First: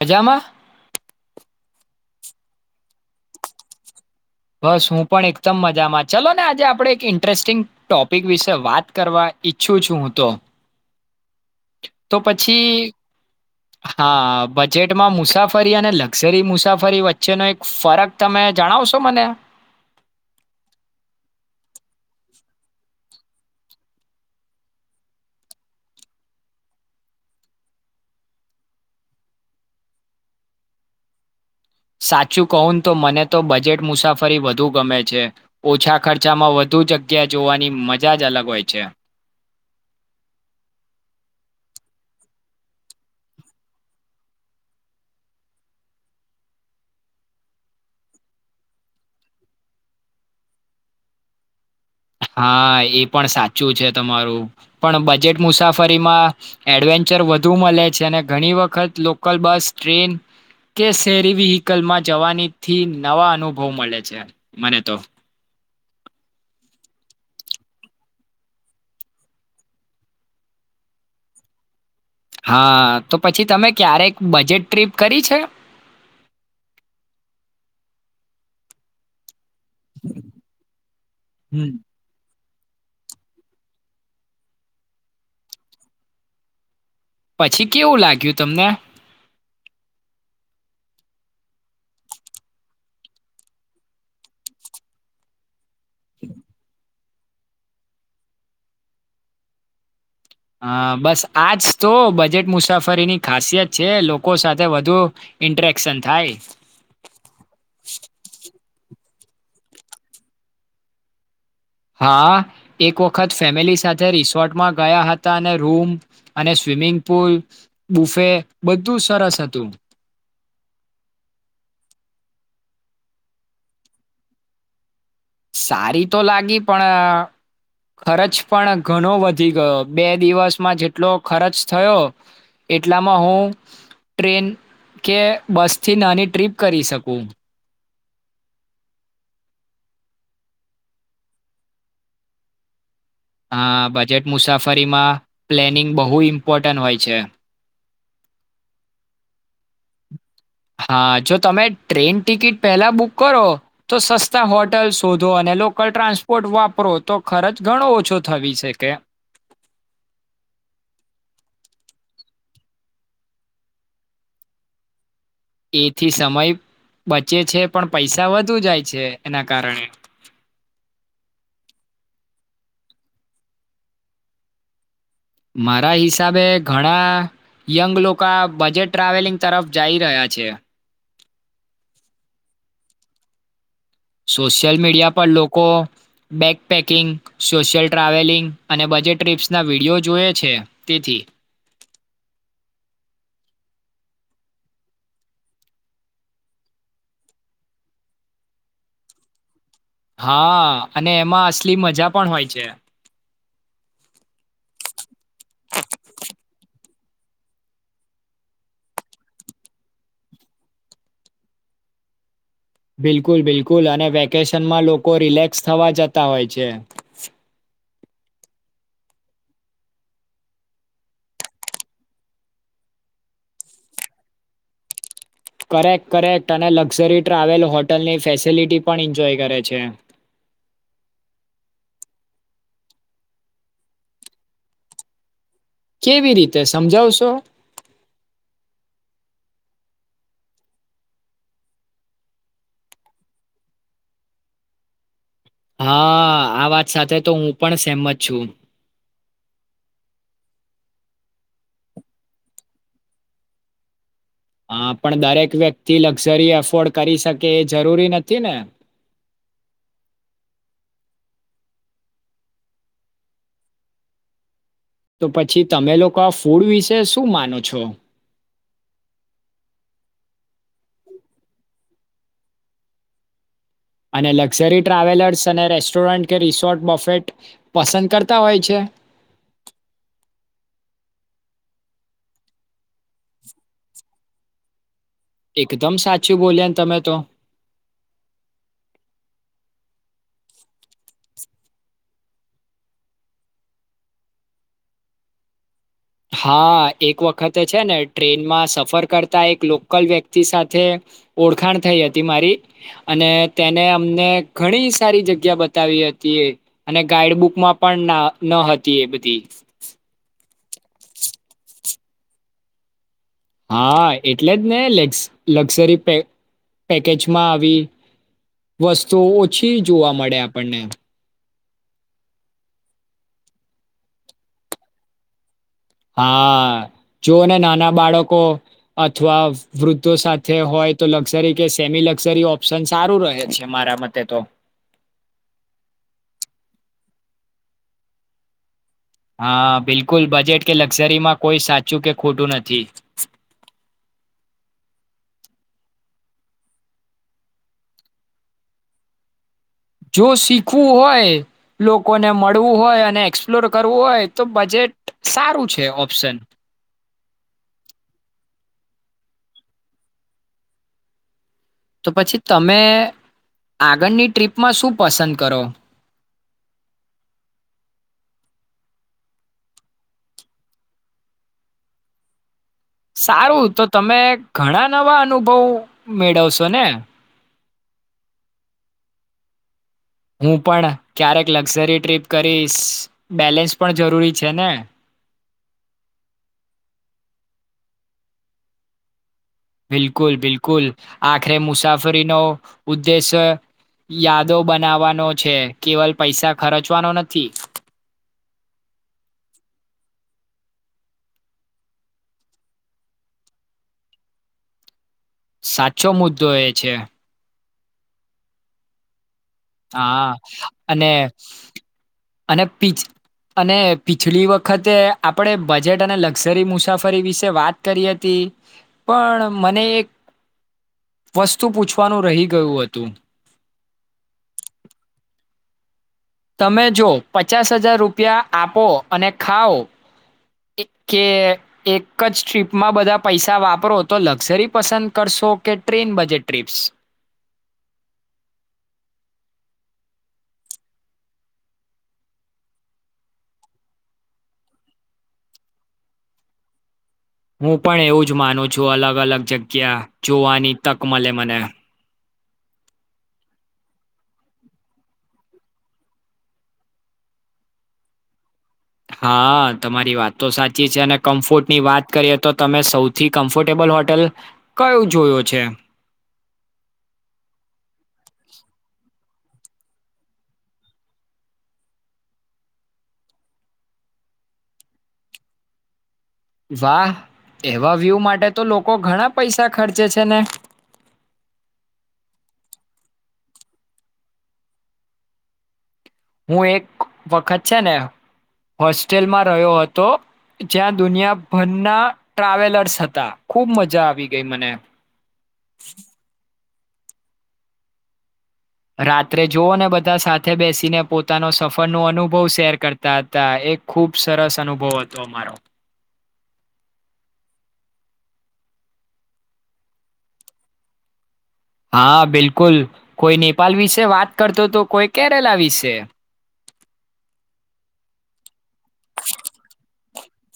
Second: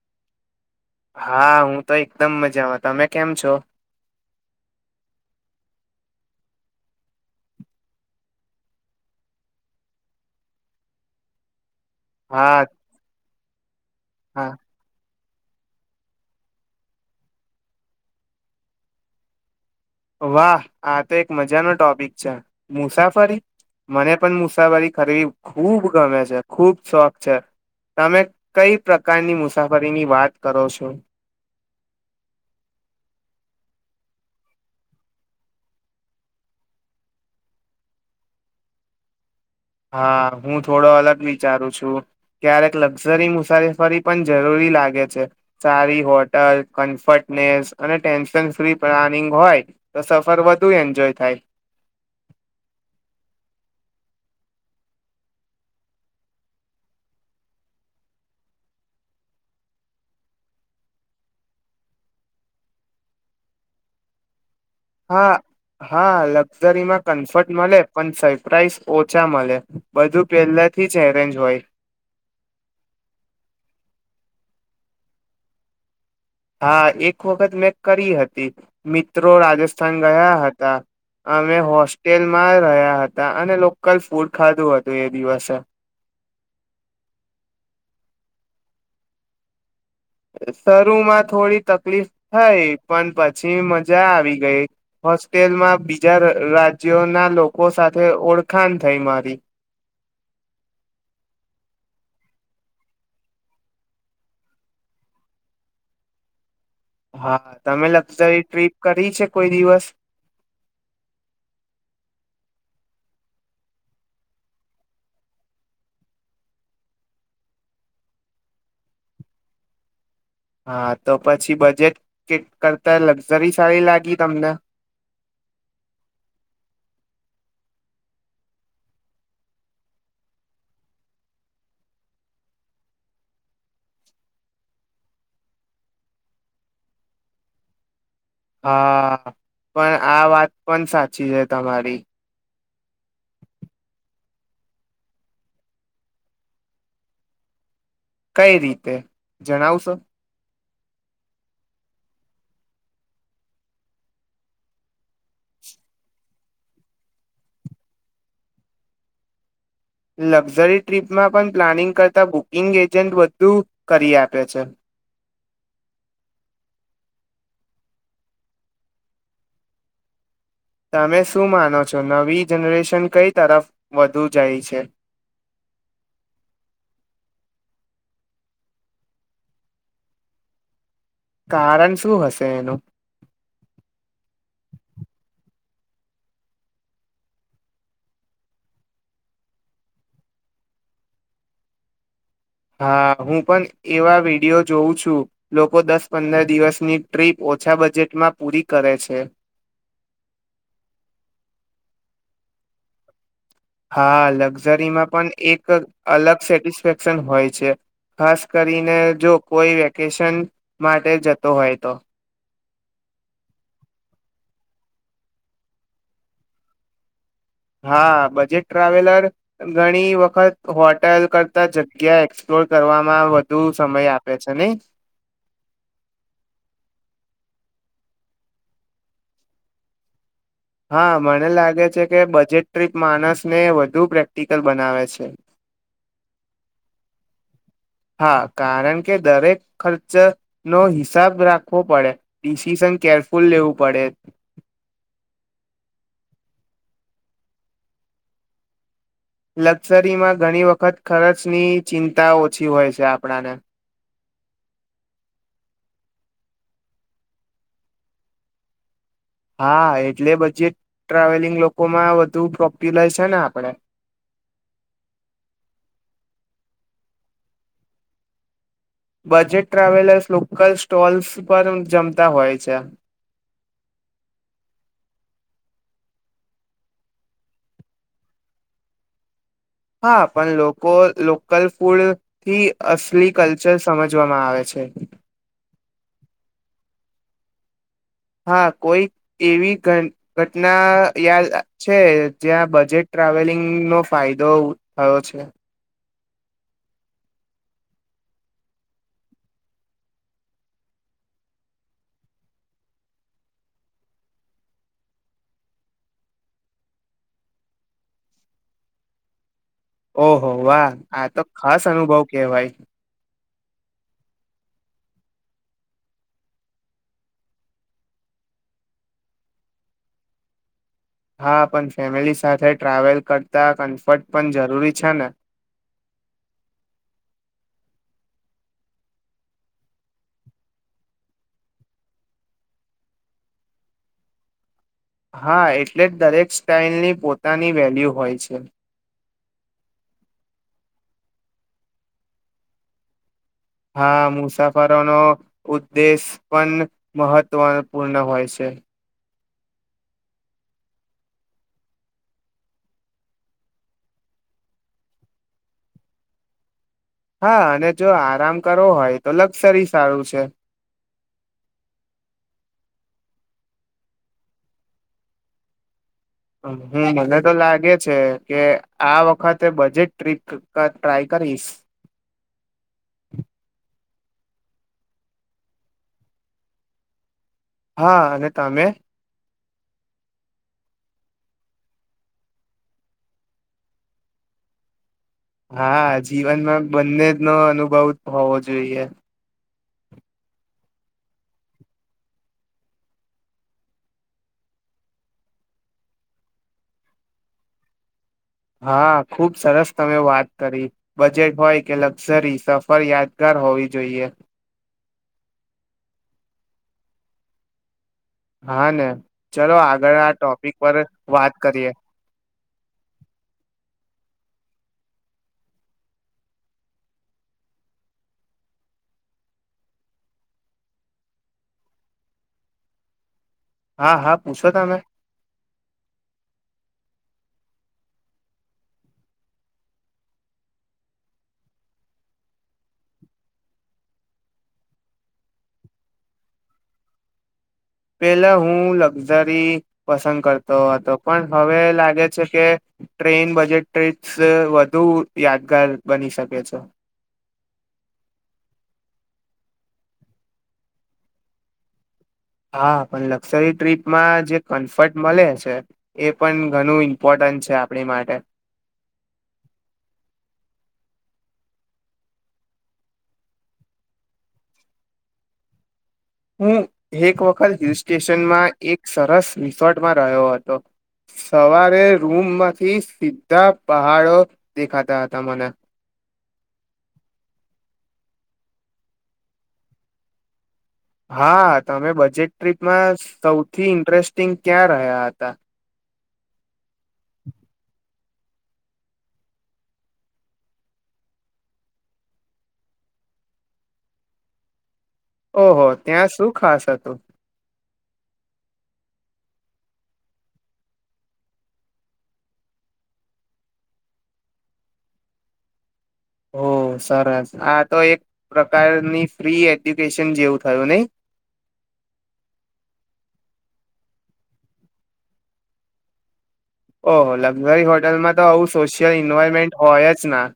મજામાં હા હું તો એકદમ મજામાં તમે કેમ છો? બસ હું પણ એકદમ મજામાં ચલો ને આજે આપણે એક ઇન્ટરેસ્ટિંગ ટોપિક વિશે વાત કરવા ઈચ્છું છું હું તો તો હા પછી હા બજેટમાં મુસાફરી અને લક્ઝરી મુસાફરી વચ્ચેનો એક ફરક તમે જણાવશો મને અચ્છા મુસાફરી મને પણ મુસાફરી કરવી ખૂબ ગમે છે, ખુબ શોખ છે, તમે કઈ પ્રકારની મુસાફરીની વાત કરો છો. સાચું કહું તો મને તો બજેટ મુસાફરી વધુ ગમે છે, ઓછા ખર્ચામાં વધુ જગ્યા જોવાની મજા જ અલગ હોય છે. હા હું થોડો અલગ વિચારું છું ક્યારેક લક્ઝરી મુસાફફરી પણ જરૂરી લાગે છે સારી હોટલ કમ્ફટનેસ અને ટેન્શન ફ્રી પ્લાનિંગ હોય તો સફર વધુ એન્જોય થાય. હા એ પણ સાચું છે તમારું પણ બજેટ મુસાફરીમાં એડવેન્ચર વધુ મળે છે, અને ઘણી વખત લોકલ બસ ટ્રેન કે શેરી વહીકલમાં જવાનીથી નવા અનુભવ મળે છે. મને તો હા હા લક્ઝરીમાં કમ્ફર્ટ મળે પણ સરપ્રાાઈઝ ઓછા મળે બધું પહેલાથી જ એરેન્જ હોય હા તો પછી તમે ક્યારેક બજેટ ટ્રીપ કરી છે. હા એક વખત મેં કરી હતી મિત્રો રાજા સ્થાન ગયા હતા અમે હમ. હોસ્ટેલ મા રહ્યા હતા અને લોકલ ફૂડ ખાધું હતું એ દિવસે પછી કેવું લાગ્યું તમને શરૂમાં થોડી તકલીફ થઈ પણ પછી મજા આવી ગઈ હોસ્ટેલમાં બીજા રાજ જયો ના લોકો સાથે ઓળખાણ થઈ મારી. હ બસ આજ તો બજેટ મુસાફરીની ખાસિયત છે લોકો સાથે વધુ ઇન્ટરેક્શન થાય. હા તમે લક્ઝરી ટ્રીપ કરી છે. કોઈ દિવસ હા એક વખત ફેમિલી સાથે રિસોર્ટમાં ગયા હતા અને રૂમ અને સ્વિમિંગ પુલ બુફે બધું સરસ હતું હા તો પછી બજેટ કે કરતા લક્ઝરી સળી લાગી તમને સારી તો લાગી પણ ખર્ચ પણ ઘણો વધી ગયો બે દિવસમાં જેટલો ખર્ચ થયો એટલામાં હું ટ્રેન કે બસથી નાની ટ્રીપ કરી શકું હા પણ આ વાત પણ સાચી છે તમારી હા બજેટ મુસાફરીમાં પ્લેનિંગ બહુ ઇમ્પોર્ટન્ટ હોય છે. કઈ રીતે જણાવશો હા જો તમે ટ્રેન ટિકિટ પહેલા બુક કરો તો સસ્તા હોટલ શોધો અને લોકલ ટ્રાન્સપોર્ટ વાપરો તો ખર્ચ ઘણો ઓછો થવી શકે. લક્ઝરી ટ્રીપમાં પણ પ્લાનિંગ કરતાં બુકિંગ એજન્ટ વધુ કરી આપે છે. એથી સમય બચે છે પણ પૈસા વધુ જાય છે એના કારણે. તમે શું માનો છો નવી જનરેશન કઈ તરફ વધુ જાય છે? મારા હિસાબે ઘણા યંગ લોકો બજેટ ટ્રાવેલિંગ તરફ જઈ રહ્યા છે. કારણ શું હશે એનું? બેક પેકિંગ, સોશિયલ ટ્રાવેલિંગ અને બજેટ ટ્ર્રીપ્સના વિડીયો જોય છે તેથી. હા હું પણ એવા વિડિયો જોઉં છું લોકો દસ પંદર દિવસની ટ્રીપ ઓછા બજેટમાં પૂરી કરે છે. હા અને એમાં અસલી મજા પણ હોય છે. હા લક્ઝરીમાં પણ એક અલગ સેટિસ્ફેક્શન હોય છે ખાસ કરીને જો કોઈ વેકેશન માટે જતો હોય તો. બિલકુલ બિલકુલ અને વેકેશનમાં લોકો રિલેક્સ થવા જતા હોય છે. હા બજેટ ટ્રાવેલર ઘણી વખત હોટેલ કરતા જગ્યા એક્સપ્લોર કરવામાં વધુ સમય આપે છે ને. કરેક્ટ કરેક્ટ અને લક્ઝરી ટ્રાવેલ હોટલની ફેસિલિટી પણ એન્જોય કરે છે. હા મને લાગે છે કે બજેટ ટ્રીપ માણસને વધુ પ્રેક્ટિકલ બનાવે છે. કેવી રીતે સમજાવશો? હા કારણ કે દરેક ખર્ચ નો હિસાબ રાખવો પડે, ડિસિશન કેરફુલ લેવું પડે. હા આ વાત સાથે તો હું પણ સેમત છું. લક્ઝરીમાં ઘણી વખત ખર્ચની ચિંતા ઓછી હોય છે આપણાને. હા પણ દરેક વ્યક્તિ લક્ઝરી એફોર્ડ કરી શકે એ જરૂરી નથી ને. હા એટલે બજેટ ટ્રાવેલિંગ લોકોમાં વધુ પ્રોપ્યલાય છે ને આપણેે. તો પછી તમે લોકો આ ફૂડ વિશે શું માનો છો? બજેટ ટ્રાવેલર્સ લોકલ સ્ટોલ્સ પર જમતા હોય છે. અને લક્ઝરી ટ્રાવેલર્સ અને રેસ્ટોરન્ટ કે રિસોર્ટ બફેટ પસંદ કરતા હોય છે. હા પણ લોકો લોકલ ફૂડ થી અસલી કલ્ચર સમજવામાં આવે છે. એકદમ સાચું બોલ્યા ને તમે તો. હા કોઈ એવી ઘ ઘટના યા છે જ્યાં બજેટ ટ્રાવેલિંગ નો ફાયદો થયો છે? હા એક વખત છે ને ટ્રેનમાં સફર કરતા એક લોકલ વ્યક્તિ સાથે ઓળખાણ થઈ હતી મારી, અને તેને અમને ઘણી સારી જગ્યા બતાવી હતી એ અને ગાઈડ બુકમાં પણ ન હતી એ બધી. ઓ. હ વા આ તો ખાસ અનુભવ કેવાય. હા એટલે જ ને લેક્ઝ લક્ઝરી પેકેજમાં આવી વસ્તુ ઓછી જોવા મળે આપણને. હા પણ ફેમિલી સાથે ટ્રાવેલ કરતા કમ્ફર્ટ પણ જરૂરી છે ને. હા જોને નાના બાળકો અથવા વૃદ્ધો સાથે હોય તો લક્ઝરી કે સેમી લક્ઝરી ઓપ્શન સારું રહે છે મારા મતે તો. હા એટલે જ દરેક સ્ટાઈલની પોતાની વેલ્યુ હોય છે. હા બિલકુલ બજેટ કે લક્ઝરીમાં કોઈ સાચું કે ખોટું નથી. હા મુસાફરોનો, ઉદ્દેશ પણ મહત્વપૂર્ણ હોય છે. જો શીખવું હોય લોકોને મળવું હોય અને એક્સપ્લોર કરવું હોય તો બજેટ સારું છે ઓપ્શન. હા અને જો આરામ કરવો હોય તો લક્ઝરી સારું છે. તો પછી તમે આગળની ટ્રીપમાં શું પસંદ કરો? હમ મને તો લાગે છે કે આ વખતે બજેટ ટ્રીક ટ્રાય કરીશ. સારું તો તમે ઘણા નવા અનુભવ મેળવશો ને? હા અને તમે? હું પણ ક્યારેક લક્ઝરી ટ્રીપ કરીશ બેલેન્સ પણ જરૂરી છે ને. હા જીવનમાં બંને જ નો અનુભવ હોવો જોઈએ. બિલકુલ બિલકુલ, આખરે મુસાફરીનો ઉદ્દેશ યાદો બનાવવાનો છે કેવલ પૈસા ખર્ચવાનો નથી. હા ખુબ સરસ તમે વાત કરી બજેટ હોય કે લક્ઝરી સફર યાદગાર હોવી જોઈએ. સાચો મુદ્દો એ છે. હા ને. ચલો આગળ આ હા ટોપિક પર અને વાત કરીએ. અને પી અને પીછલી વખતે આપણે બજેટ અને લક્ઝરી મુસાફરી વિશે વાત કરી હતી, પણ મને એક વસ્તુ પૂછવાનું રહી ગયું હતું. હા હા પૂછો તમે. તમે જો પચાસ હજાર રૂપિયા આપો અને ખાઓ કે એક જ ટ્રીપમાં બધા પૈસા વાપરો તો લક્ઝરી પસંદ કરશો કે ટ્રેન બજેટ ટ્રીપ્સ. પેલા હું લક્ઝરી પસંદ કરતો હતો પણ હવે લાગે છે કે, ટ્રેન બજેટ ટ્ર્રીપ્સ વધુ યાદગાર બની શકે છે. હું પણ એવું જ માનું છું અલગ અલગ જગ્યા જોવાની તક મળે મને. હા પણ લક્ઝરી ટ્રીપમાં જે કમ્ફર્ટ મળે છે એ પણ ઘણું ઇમ્પોર્ટન્ટ છે આપણી માટે. હા તમારી વાત તો સાચી છે અને કમ્ફોર્ટ ની વાત કરીએ તો તમે સૌથી કમ્ફર્ટેબલ હોટેલ, કયું જોયયો છે? હું એક વખત હિલ સ્ટેશનમાં એક સરસ રિસોર્ટમાં રહ્યો હતો, સવારે રૂમમાંથી સીધા પહાડો દેખાતા હતા મને. વાહ એવા વ્યૂ માટે તો લોકો ઘણા પૈસા ખર્ચે છે ને. હા તમે બજેટ ટ્રીપમાં સૌથી ઇન્ટરેસ્ટિંગ ક્યાં રહ્યા હતા. હું એક. વખત છે ને હોસ્ટેલમાં રહ્યો હતો જ્યાં દુનિયાભરના ટ્રાવેલર્સ હતા ખુબ મજા આવી ગઈ મને. ઓહો ત્યાં શું ખાસ થતો. રાત્રે જોઓ ને બધા સાથે બેસીને પોતાનો સફરનો અનુભવ શેર કરતા હતા એ ખૂબ સરસ અનુભવ હતો અમારો. હો સરસ આ તો એક પ્રકારની ફ્રી એડ્યુકેશન જેવું થયું નહી. હા બિલકુલ કોઈ નેપાલ વિશે વાત કરતો તો કોઈ કેરલા વિશે. ઓહ લક્ઝરી હોટલમાં તો આવું સોશિયલ ઇન્વાયવમેન્ટ હોય જ ના.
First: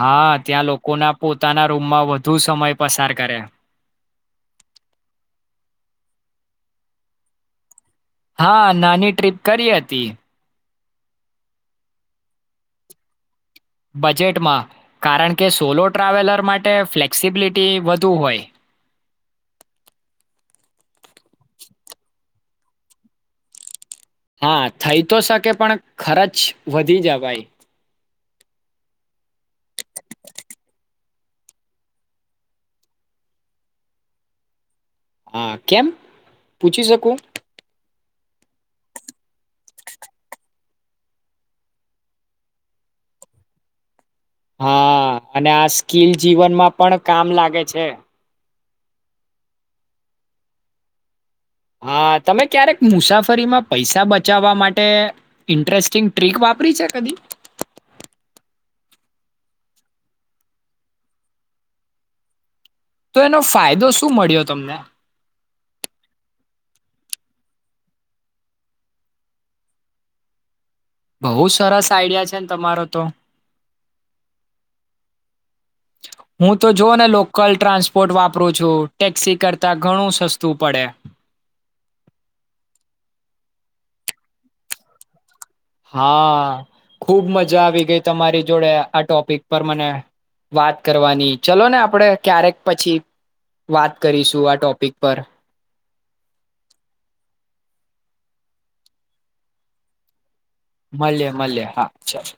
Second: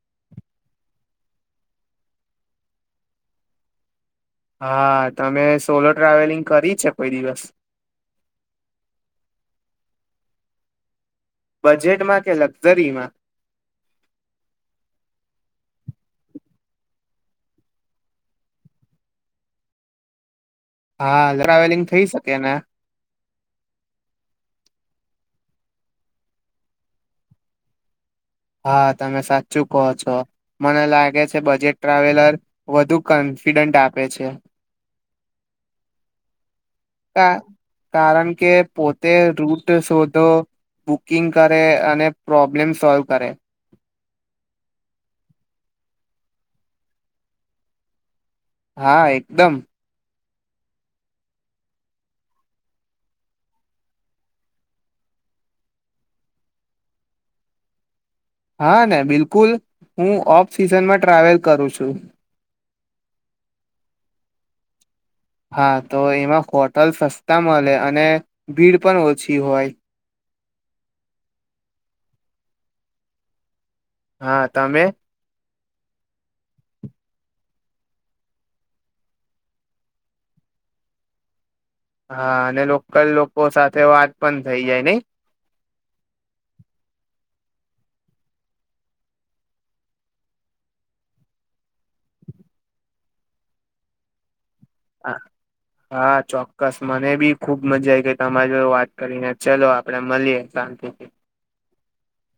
હા ત્યાં લોકોના પોતાના રૂમમાં વધુ સમય પસાર કરે. હા તમે સોલો ટ્રાવેલિંગ કરી છે કોઈ દિવસ. હા નાની ટ્ર્રીપ કરી હતી. બજેટમાં કે લક્ઝરીમાં. બજેટમાં કારણ કે સોલો ટ્રાવેલર માટે ફ્લેક્સિબિલિટી વધુ હોય. હા ટ્રાવેલિંગ થઈ શકે ને. હા થઈ તો શકે પણ ખર્ચ વધી જ ભાઈ. હા તમે સાચું કહો છો મને લાગે છે બજેટ ટ્રાવેલર વધુ કોન્ફિડન્ટ આપે છે. હા કેમ? પૂછી ક શકું કારણ કે પોતે રૂટ શોધો બુકિંગ કરે અને પ્રોબ્લેમ સોલ્વ કરે. હા અને આ સ્કીલ જીવનમાં પણ કામ લાગે છે. હા એકદમ. હા તમે ક્યારેક મુસાફરીમાં પૈસા બચાવવા માટે ઇન્ટરેસ્ટિંગ ટ્રીક વાપરી છે કદી? હા ને બિલકુલ હું ઓફ સિઝનમાં ટ્રાવેલ કરું છું. તો એનો ફાયદો શું મળ્યો તમને. હા તો એમાં હોટલ સસ્તા મળે અને ભીડ પણ ઓછી હોય. બહુ સરસ આઈડિયા છે ને તમારો તો. હા તમે? હું તો જોને લોકલ ટ્રાન્સપોર્ટ વાપરું છું ટેક્સી કરતા ઘણું સસ્તું પડે. હા અને લોકલ લોકો સાથે વાત પણ થઈ જાય ને. હા ખુબ મજા આવી ગઈ તમારી જોડે આ ટોપિક પર મને વાત કરવાની ચલો ને આપણેે ક્યારેક પછી વાત કરીશું આ ટોપિક પર. હા ચોક્કસ મને બી ખુબ મજા આવી ગઈ તમારી જો વાત કરીને ચલો આપડે મળીએે. મળીએ મળીએ હા ચાલ.